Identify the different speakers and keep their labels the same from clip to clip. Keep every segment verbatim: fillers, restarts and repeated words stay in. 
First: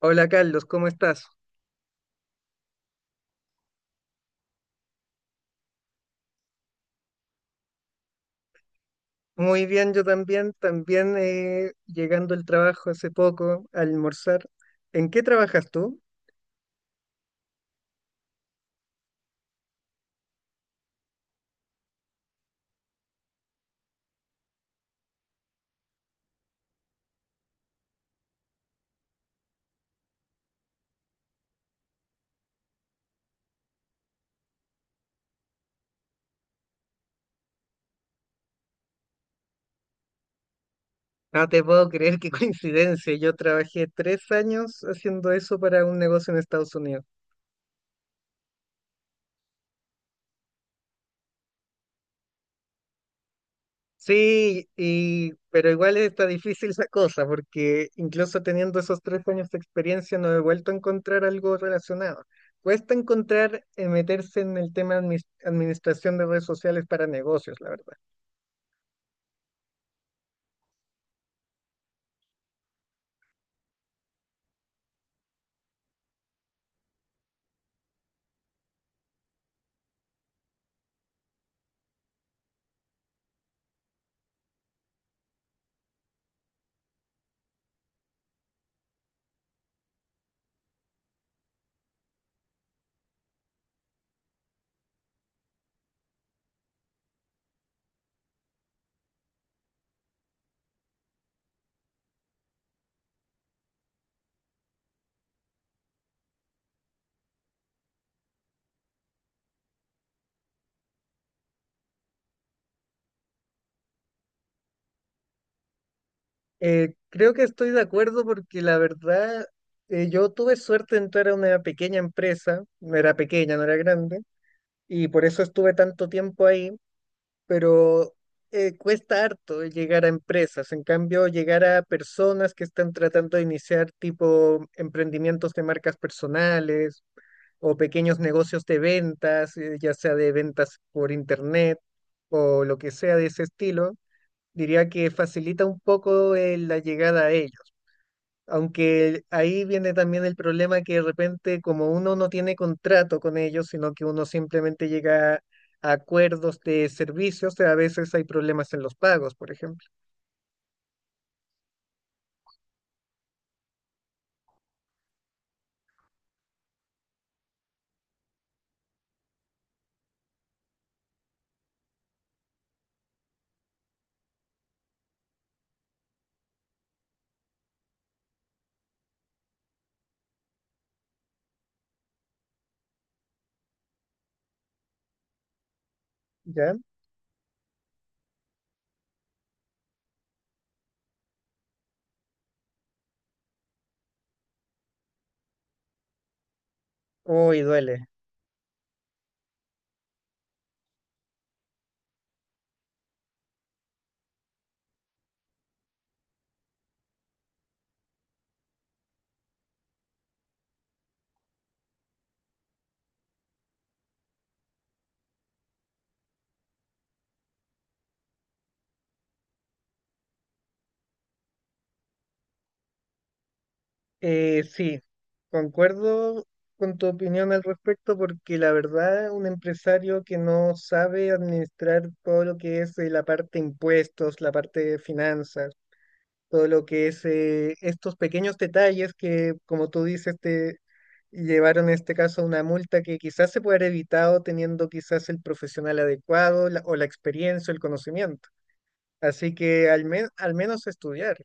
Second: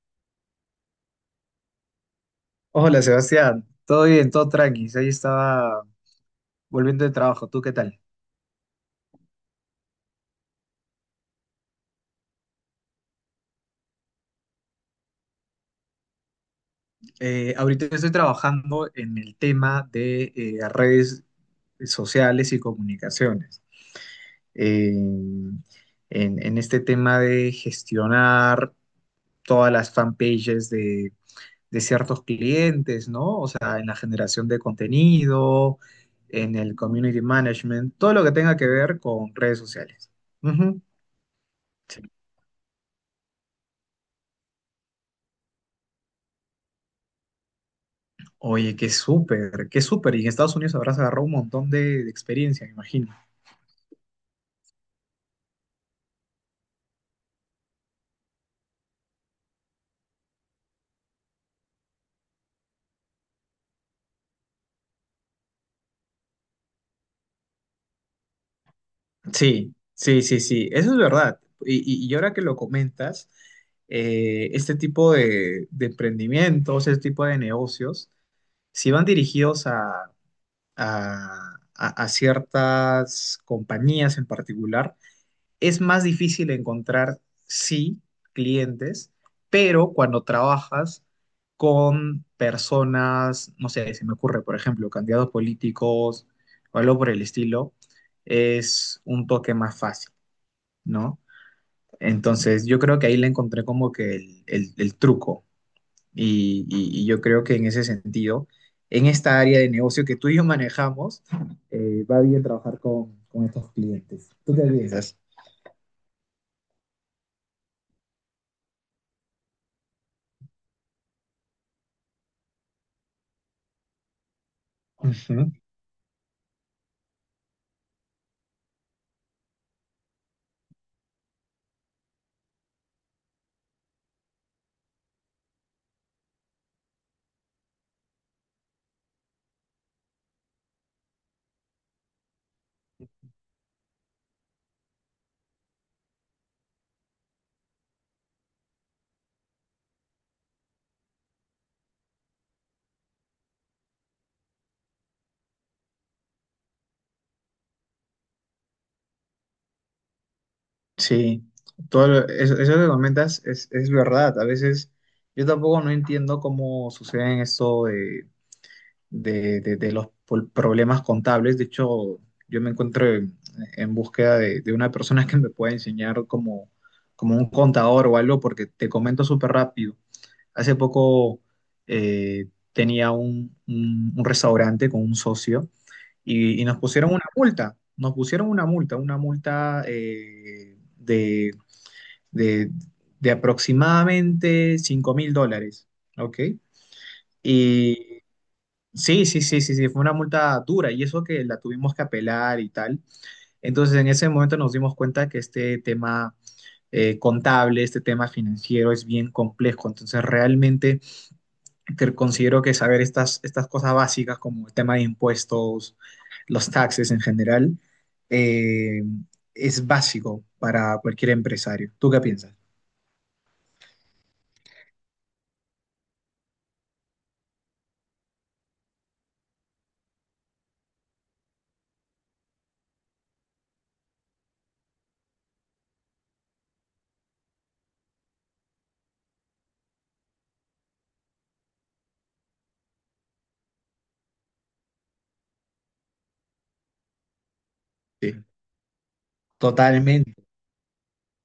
Speaker 1: Hola Carlos, ¿cómo estás?
Speaker 2: Hola Sebastián, todo bien, todo tranqui. Ahí estaba volviendo de trabajo. ¿Tú qué tal?
Speaker 1: Muy bien, yo también, también eh, llegando al trabajo hace poco, a almorzar. ¿En qué trabajas tú?
Speaker 2: Eh, ahorita estoy trabajando en el tema de eh, redes sociales y comunicaciones. Eh, en, en este tema de gestionar todas las fanpages de, de ciertos clientes, ¿no? O sea, en la generación de contenido, en el community management, todo lo que tenga que ver con redes sociales. Ujú.
Speaker 1: No te puedo creer qué coincidencia. Yo trabajé tres años haciendo eso para un negocio en Estados Unidos.
Speaker 2: Oye, qué súper, qué súper. Y en Estados Unidos habrás agarrado un montón de, de experiencia, me imagino.
Speaker 1: Sí, y, pero igual está difícil la cosa, porque incluso teniendo esos tres años de experiencia no he vuelto a encontrar algo relacionado. Cuesta encontrar eh, meterse en el tema de administración de redes sociales para negocios, la verdad.
Speaker 2: Sí, sí, sí, sí, eso es verdad. Y, y- y ahora que lo comentas, eh, este tipo de, de emprendimientos, este tipo de negocios, si van dirigidos a, a, a- a ciertas compañías en particular, es más difícil encontrar, sí, clientes, pero cuando trabajas con personas, no sé, se me ocurre, por ejemplo, candidatos políticos o algo por el estilo, es un toque más fácil, ¿no? Entonces, yo creo que ahí le encontré como que el, el- el truco y, y- y yo creo que en ese sentido, en esta área de negocio que tú y yo manejamos, eh, va bien trabajar con, con estos clientes. ¿Tú qué piensas?
Speaker 1: Eh, creo que estoy de acuerdo porque la verdad, eh, yo tuve suerte de entrar a una pequeña empresa, no era pequeña, no era grande, y por eso
Speaker 2: Ujú.
Speaker 1: estuve tanto tiempo ahí, pero eh, cuesta harto llegar a empresas, en cambio llegar a personas que están tratando de iniciar tipo emprendimientos de marcas personales o pequeños negocios de ventas, eh, ya sea de ventas por internet o lo que sea de ese estilo, diría que facilita un poco eh, la llegada a ellos, aunque ahí viene también el problema que de repente como uno no tiene contrato con ellos, sino que uno simplemente llega a acuerdos de servicios, a veces hay problemas en los pagos, por ejemplo.
Speaker 2: Sí, todo lo- eso, eso que comentas es, es verdad. A veces yo tampoco no entiendo cómo suceden esto de, de, de- de los pol- problemas contables. De hecho, yo me encuentro en, en búsqueda de, de una persona que me pueda enseñar como, como un contador o algo, porque te comento súper rápido. Hace poco eh, tenía un, un- un restaurante con un socio y, y
Speaker 1: ¿Ya?
Speaker 2: nos pusieron una multa. Nos pusieron una multa, una multa eh, de de, de aproximadamente cinco mil dólares, ¿ok?
Speaker 1: Uy, duele.
Speaker 2: Y sí, sí, sí, sí, sí, fue una multa dura y eso que la tuvimos que apelar y tal. Entonces, en ese momento nos dimos cuenta que este tema eh, contable, este tema financiero es bien complejo. Entonces, realmente que considero que saber estas, estas cosas básicas como el tema de impuestos, los taxes en general, eh, es básico para cualquier empresario. ¿Tú qué piensas?
Speaker 1: Eh, sí, concuerdo con tu opinión al respecto porque la verdad un empresario que no sabe administrar todo lo que es eh, la parte de impuestos, la parte de finanzas, todo lo que es eh, estos pequeños detalles que, como tú dices, te llevaron en este caso a una multa que quizás se puede haber evitado teniendo quizás el profesional adecuado la- o la experiencia, el
Speaker 2: Sí,
Speaker 1: conocimiento. Así que al, men-
Speaker 2: totalmente.
Speaker 1: al menos estudiar.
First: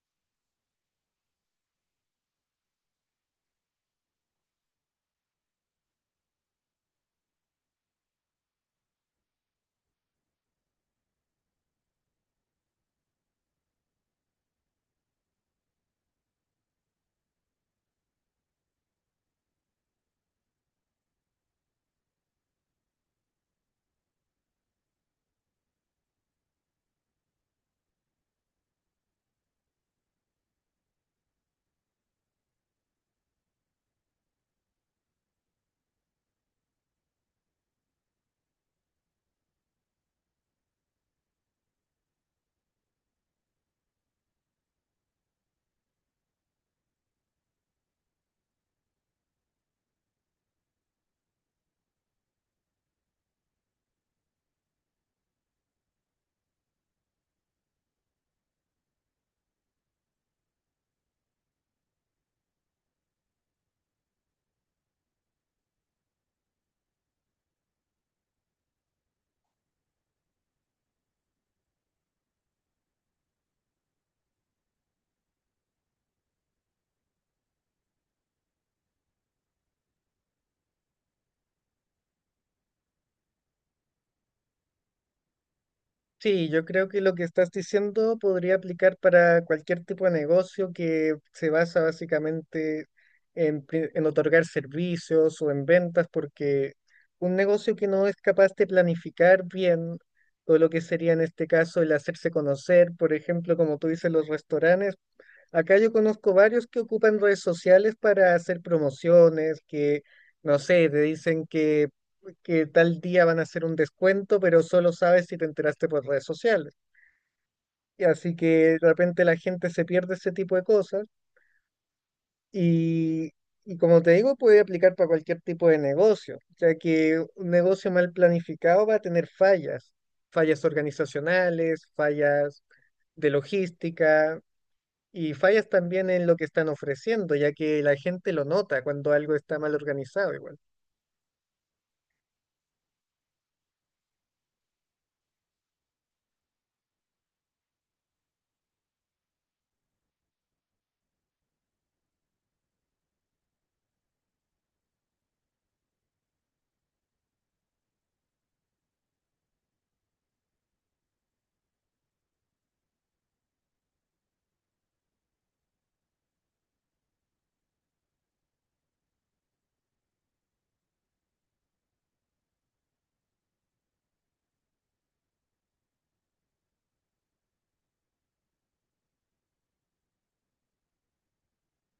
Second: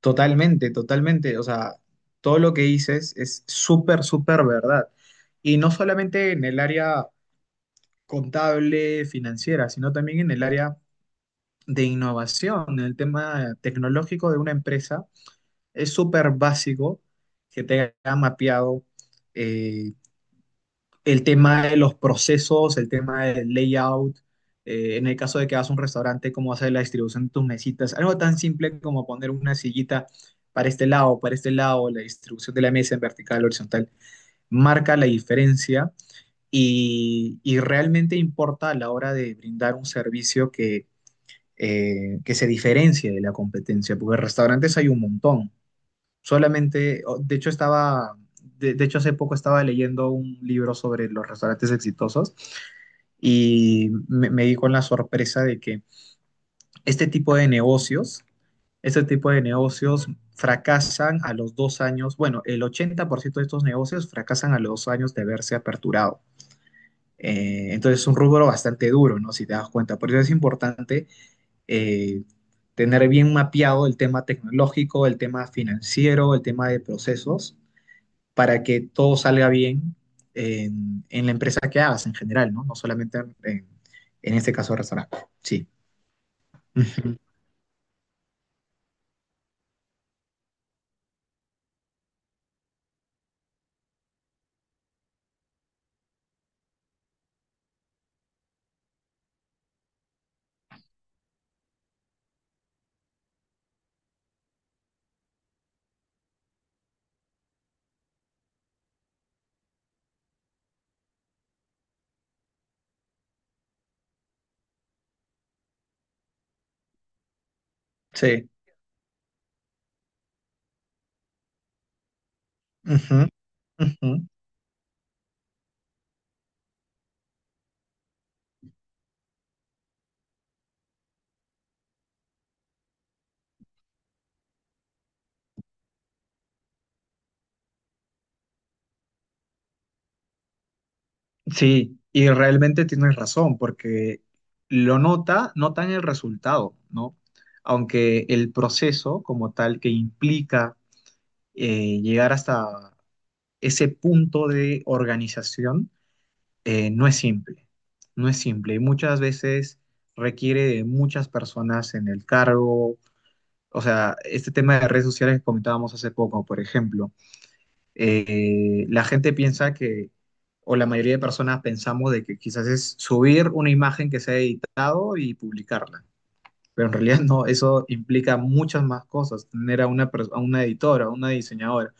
Speaker 2: Totalmente, totalmente. O sea, todo lo que dices es súper, súper verdad. Y no solamente en el área contable, financiera, sino también en el área de innovación, en el tema tecnológico de una empresa. Es súper básico que te haya mapeado eh, el tema de los procesos, el tema del layout, eh, en el caso de que hagas un restaurante, cómo hacer la distribución de tus mesitas, algo tan simple como poner una sillita para este lado, para este lado, la distribución de la mesa en vertical, horizontal, marca la diferencia y, y realmente importa a la hora de brindar un servicio que, eh, que se diferencie de la competencia, porque restaurantes hay un montón. Solamente, o- de hecho estaba, de, de hecho hace poco estaba leyendo un libro sobre los restaurantes exitosos y me, me di con la sorpresa de que este tipo de negocios, este tipo de negocios fracasan a los dos años, bueno, el ochenta por ciento de estos negocios fracasan a los dos años de haberse aperturado. Eh, entonces es un rubro bastante duro, ¿no? Si te das cuenta. Por eso es importante eh, tener bien mapeado el tema tecnológico, el tema financiero, el tema de procesos para que todo salga bien en, en la empresa que hagas en general, ¿no? No solamente en, en este caso restaurante. Sí.
Speaker 1: Sí, yo creo que lo
Speaker 2: Ujú.
Speaker 1: que estás diciendo podría aplicar para cualquier tipo de negocio que se basa básicamente en, pri- en otorgar servicios o en ventas, porque un negocio que no es capaz de planificar bien, o lo que sería en este caso el hacerse conocer, por ejemplo, como tú dices, los restaurantes. Acá yo conozco varios que ocupan redes sociales para hacer promociones, que, no sé, te dicen que, que tal día van a hacer un descuento, pero solo sabes si te enteraste por redes sociales. Y así
Speaker 2: Sí.
Speaker 1: que de repente la gente se pierde ese tipo de cosas
Speaker 2: Ujú.
Speaker 1: y, y como
Speaker 2: Ujú.
Speaker 1: te digo, puede aplicar para cualquier tipo de negocio, ya que un negocio mal planificado va a tener fallas, fallas organizacionales, fallas de logística, y fallas también en lo que están ofreciendo, ya que la gente lo nota cuando algo está mal organizado igual.
Speaker 2: Sí. Y realmente tienes razón, porque lo nota, notan el resultado, ¿no? Aunque el proceso como tal que implica eh, llegar hasta ese punto de organización, eh, no es simple, no es simple y muchas veces requiere de muchas personas en el cargo. O sea, este tema de redes sociales que comentábamos hace poco, por ejemplo, eh, la gente piensa que, o la mayoría de personas pensamos de que quizás es subir una imagen que se ha editado y publicarla, pero en realidad no, eso implica muchas más cosas, tener a una, pers- a una editora, a una diseñadora,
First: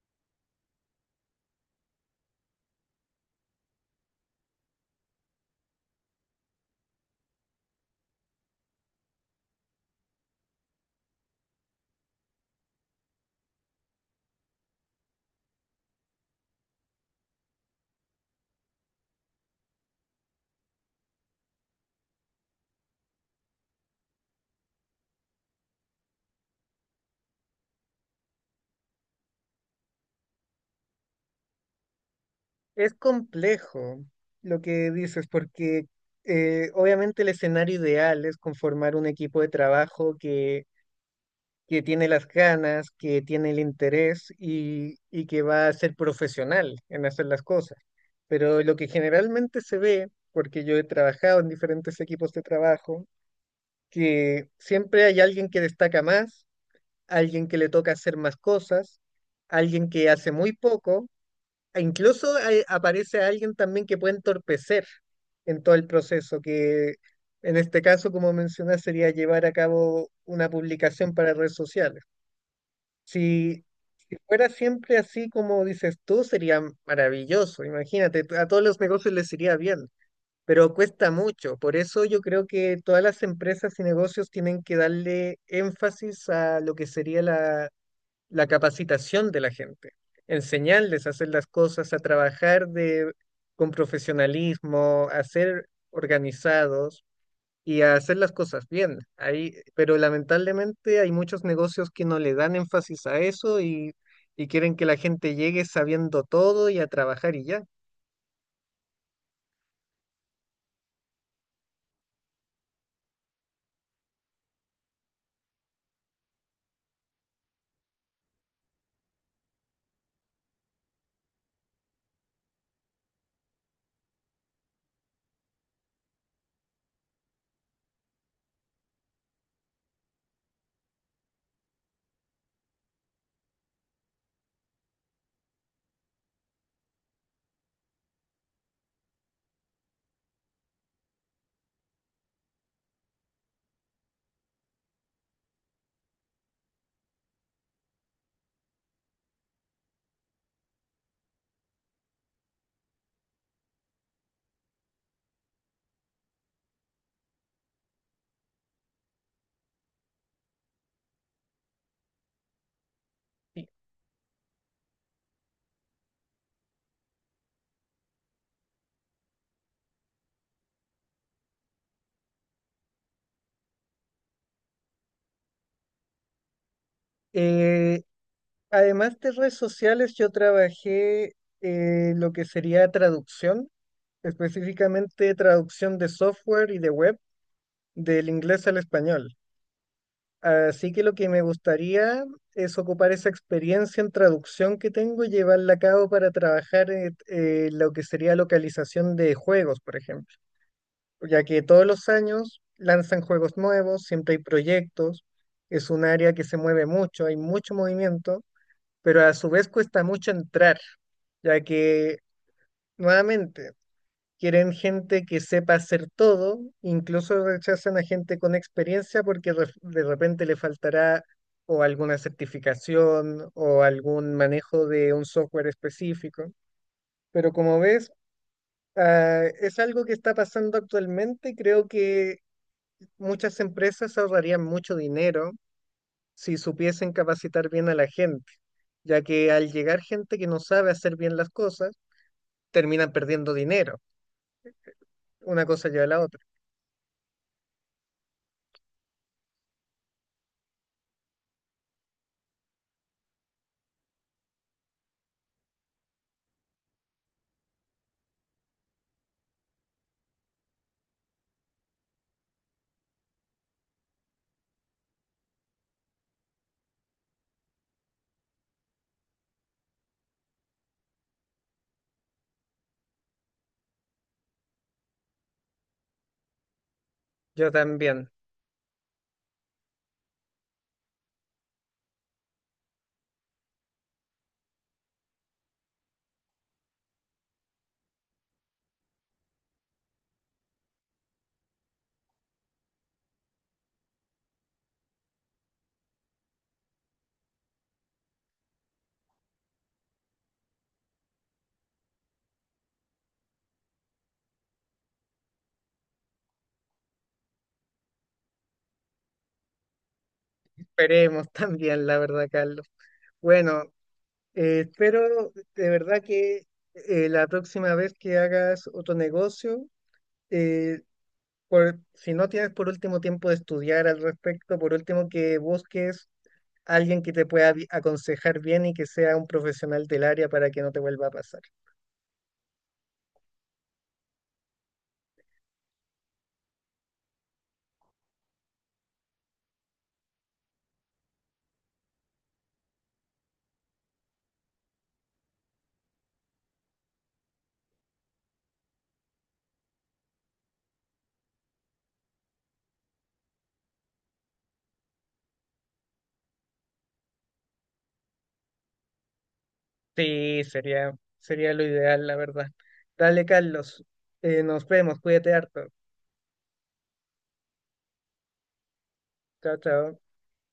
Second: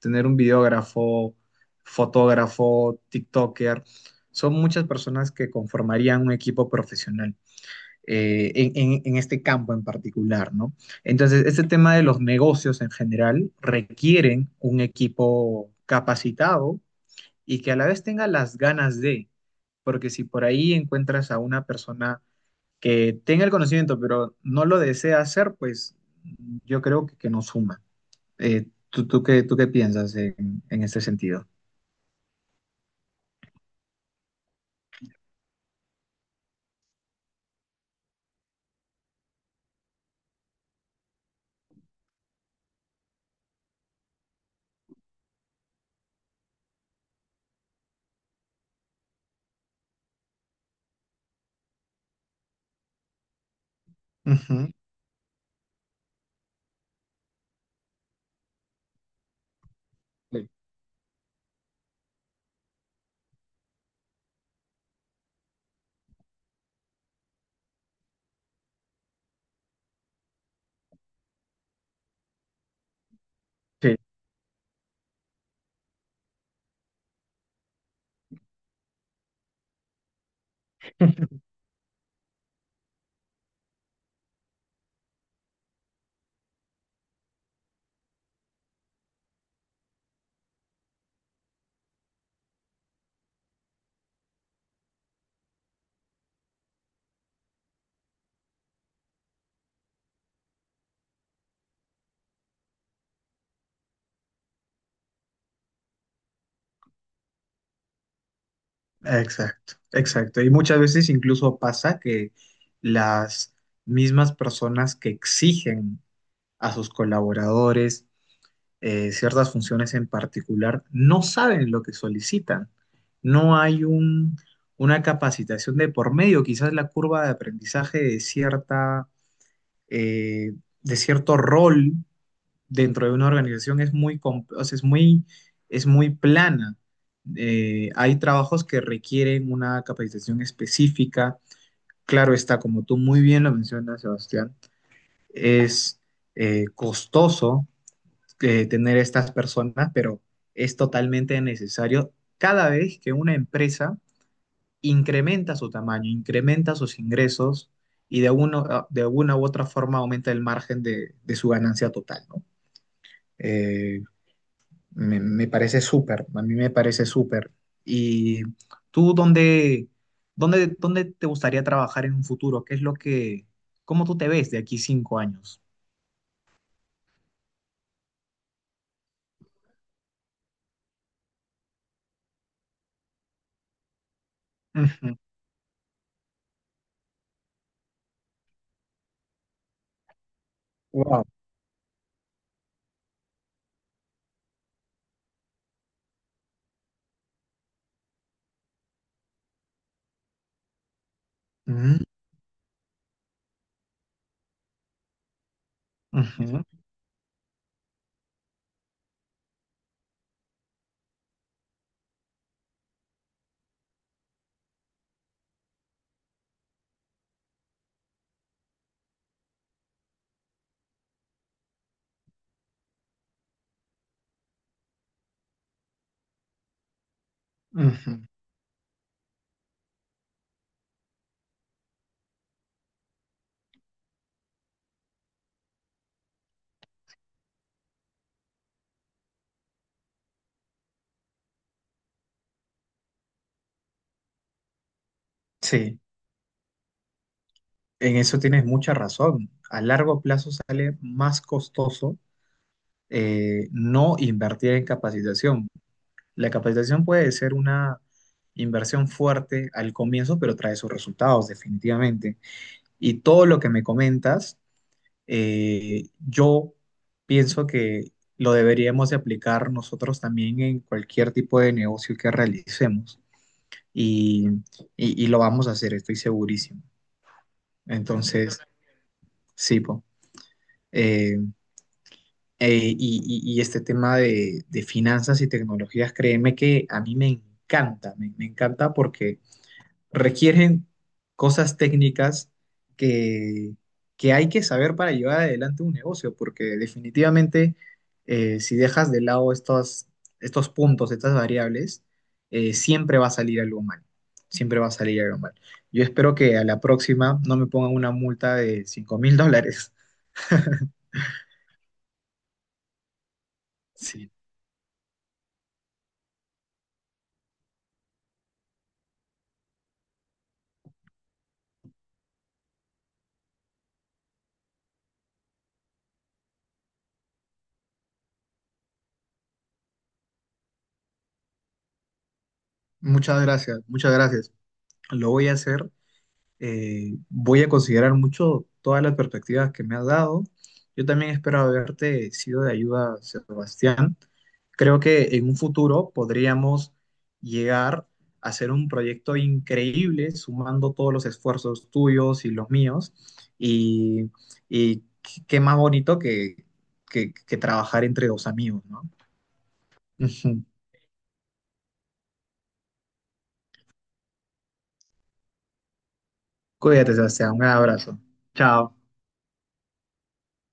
Speaker 2: tener un videógrafo, fotógrafo, TikToker, son muchas personas que conformarían un equipo profesional eh, en, en- en este campo en particular, ¿no? Entonces, este tema de los negocios en general requieren un equipo capacitado y que a la vez tenga las ganas de, porque si por ahí encuentras a una persona que tenga el conocimiento, pero no lo desea hacer, pues yo creo que, que no suma. Eh, ¿tú, ¿tú qué, tú qué piensas en, en este sentido?
Speaker 1: Es complejo lo que dices, porque eh, obviamente el escenario ideal es conformar un equipo de trabajo que, que tiene las ganas, que tiene el interés y, y que va a ser profesional en hacer las cosas. Pero lo que generalmente se ve, porque yo he trabajado en diferentes equipos de trabajo, que
Speaker 2: Ujú.
Speaker 1: siempre hay alguien que destaca más, alguien que le toca hacer más cosas, alguien que hace
Speaker 2: Sí.
Speaker 1: muy poco, e incluso hay- aparece alguien también que puede entorpecer en todo el proceso, que en este caso, como mencionas, sería llevar a cabo una publicación para redes sociales. Si,
Speaker 2: Sí,
Speaker 1: si fuera siempre así como dices tú, sería maravilloso. Imagínate, a todos los negocios les iría bien, pero cuesta mucho. Por eso yo creo que todas las empresas y negocios tienen que darle énfasis a lo que sería la, la capacitación de la gente, enseñarles a hacer las cosas, a trabajar de, con profesionalismo, a ser organizados y a hacer las cosas bien. Ahí, pero lamentablemente hay muchos negocios que no le dan énfasis a eso y, y quieren que la gente llegue sabiendo todo y a trabajar y ya.
Speaker 2: exacto, exacto. Y muchas veces incluso pasa que las mismas personas que exigen a sus colaboradores eh, ciertas funciones en particular no saben lo que solicitan. No hay un- una capacitación de por medio. Quizás la curva de aprendizaje de cierta eh, de cierto rol dentro de una organización es muy, com- o sea, es muy, es muy plana. Eh, hay trabajos que requieren una capacitación específica. Claro está, como tú muy bien lo mencionas, Sebastián, es eh, costoso eh, tener estas personas, pero es totalmente necesario cada vez que una empresa incrementa su tamaño, incrementa sus ingresos y de, uno, ah, de una u otra forma aumenta el margen de, de su ganancia total, ¿no?
Speaker 1: Y,
Speaker 2: Eh, me, me parece súper, a mí me parece súper. ¿Y tú dónde, dónde, dónde te gustaría trabajar en un futuro? ¿Qué es lo que, cómo tú te ves de aquí cinco años?
Speaker 1: eh, Además de redes sociales, yo trabajé eh, lo que sería traducción,
Speaker 2: Ujú.
Speaker 1: específicamente traducción de software y de web del inglés al español. Así que lo
Speaker 2: Wow.
Speaker 1: que me gustaría es ocupar esa experiencia en traducción que tengo y llevarla a cabo para trabajar en eh, lo que sería localización de juegos, por ejemplo, ya que todos
Speaker 2: Ujú,
Speaker 1: los años lanzan juegos nuevos, siempre hay proyectos, es un área que se
Speaker 2: ujú,
Speaker 1: mueve mucho, hay mucho movimiento, pero a su vez cuesta mucho entrar, ya que nuevamente quieren gente que sepa hacer todo, incluso rechazan a gente con experiencia porque ref- de repente le faltará o alguna certificación o algún manejo de un software específico. Pero como ves,
Speaker 2: ujú.
Speaker 1: ah, es algo que está pasando actualmente y creo que muchas empresas ahorrarían mucho dinero si supiesen capacitar bien a la gente, ya que al llegar gente que no sabe hacer bien las cosas, terminan perdiendo dinero. Una cosa
Speaker 2: Sí,
Speaker 1: lleva a la otra.
Speaker 2: en eso tienes mucha razón. A largo plazo sale más costoso eh, no invertir en capacitación. La capacitación puede ser una inversión fuerte al comienzo, pero trae sus resultados definitivamente. Y todo lo que me comentas, eh, yo pienso que lo deberíamos de aplicar nosotros también en cualquier tipo de negocio que realicemos. Y, y- y lo vamos a hacer, estoy segurísimo.
Speaker 1: Yo también.
Speaker 2: Entonces, sí, po. eh, Eh, y, y- y este tema de, de finanzas y tecnologías, créeme que a mí me encanta, me, me encanta porque requieren cosas técnicas que, que hay que saber para llevar adelante un negocio, porque definitivamente eh, si dejas de lado estos, estos puntos, estas variables, eh, siempre va a salir algo mal, siempre va a salir algo mal. Yo espero que a la próxima no me pongan una multa de cinco mil dólares.
Speaker 1: Esperemos también, la verdad, Carlos. Bueno,
Speaker 2: Sí.
Speaker 1: eh, espero de verdad que eh, la próxima vez que hagas otro negocio, eh, por, si no tienes por último tiempo de estudiar al respecto, por último que busques a alguien que te pueda vi- aconsejar bien y que sea un profesional del área para que no te vuelva a pasar.
Speaker 2: Muchas gracias, muchas gracias. Lo voy a hacer. Eh, voy a considerar mucho todas las perspectivas que me has dado. Yo también espero haberte sido de ayuda, Sebastián. Creo que en un futuro podríamos llegar a hacer un proyecto increíble, sumando todos los esfuerzos tuyos y los míos. Y, y qué más bonito que, que que trabajar entre dos amigos, ¿no?
Speaker 1: Sí,
Speaker 2: Ujú.
Speaker 1: sería, sería lo ideal, la verdad. Dale, Carlos. Eh, nos vemos, cuídate harto.
Speaker 2: Cuídate, Sebastián. Un abrazo. Chao.
Speaker 1: Chao, chao.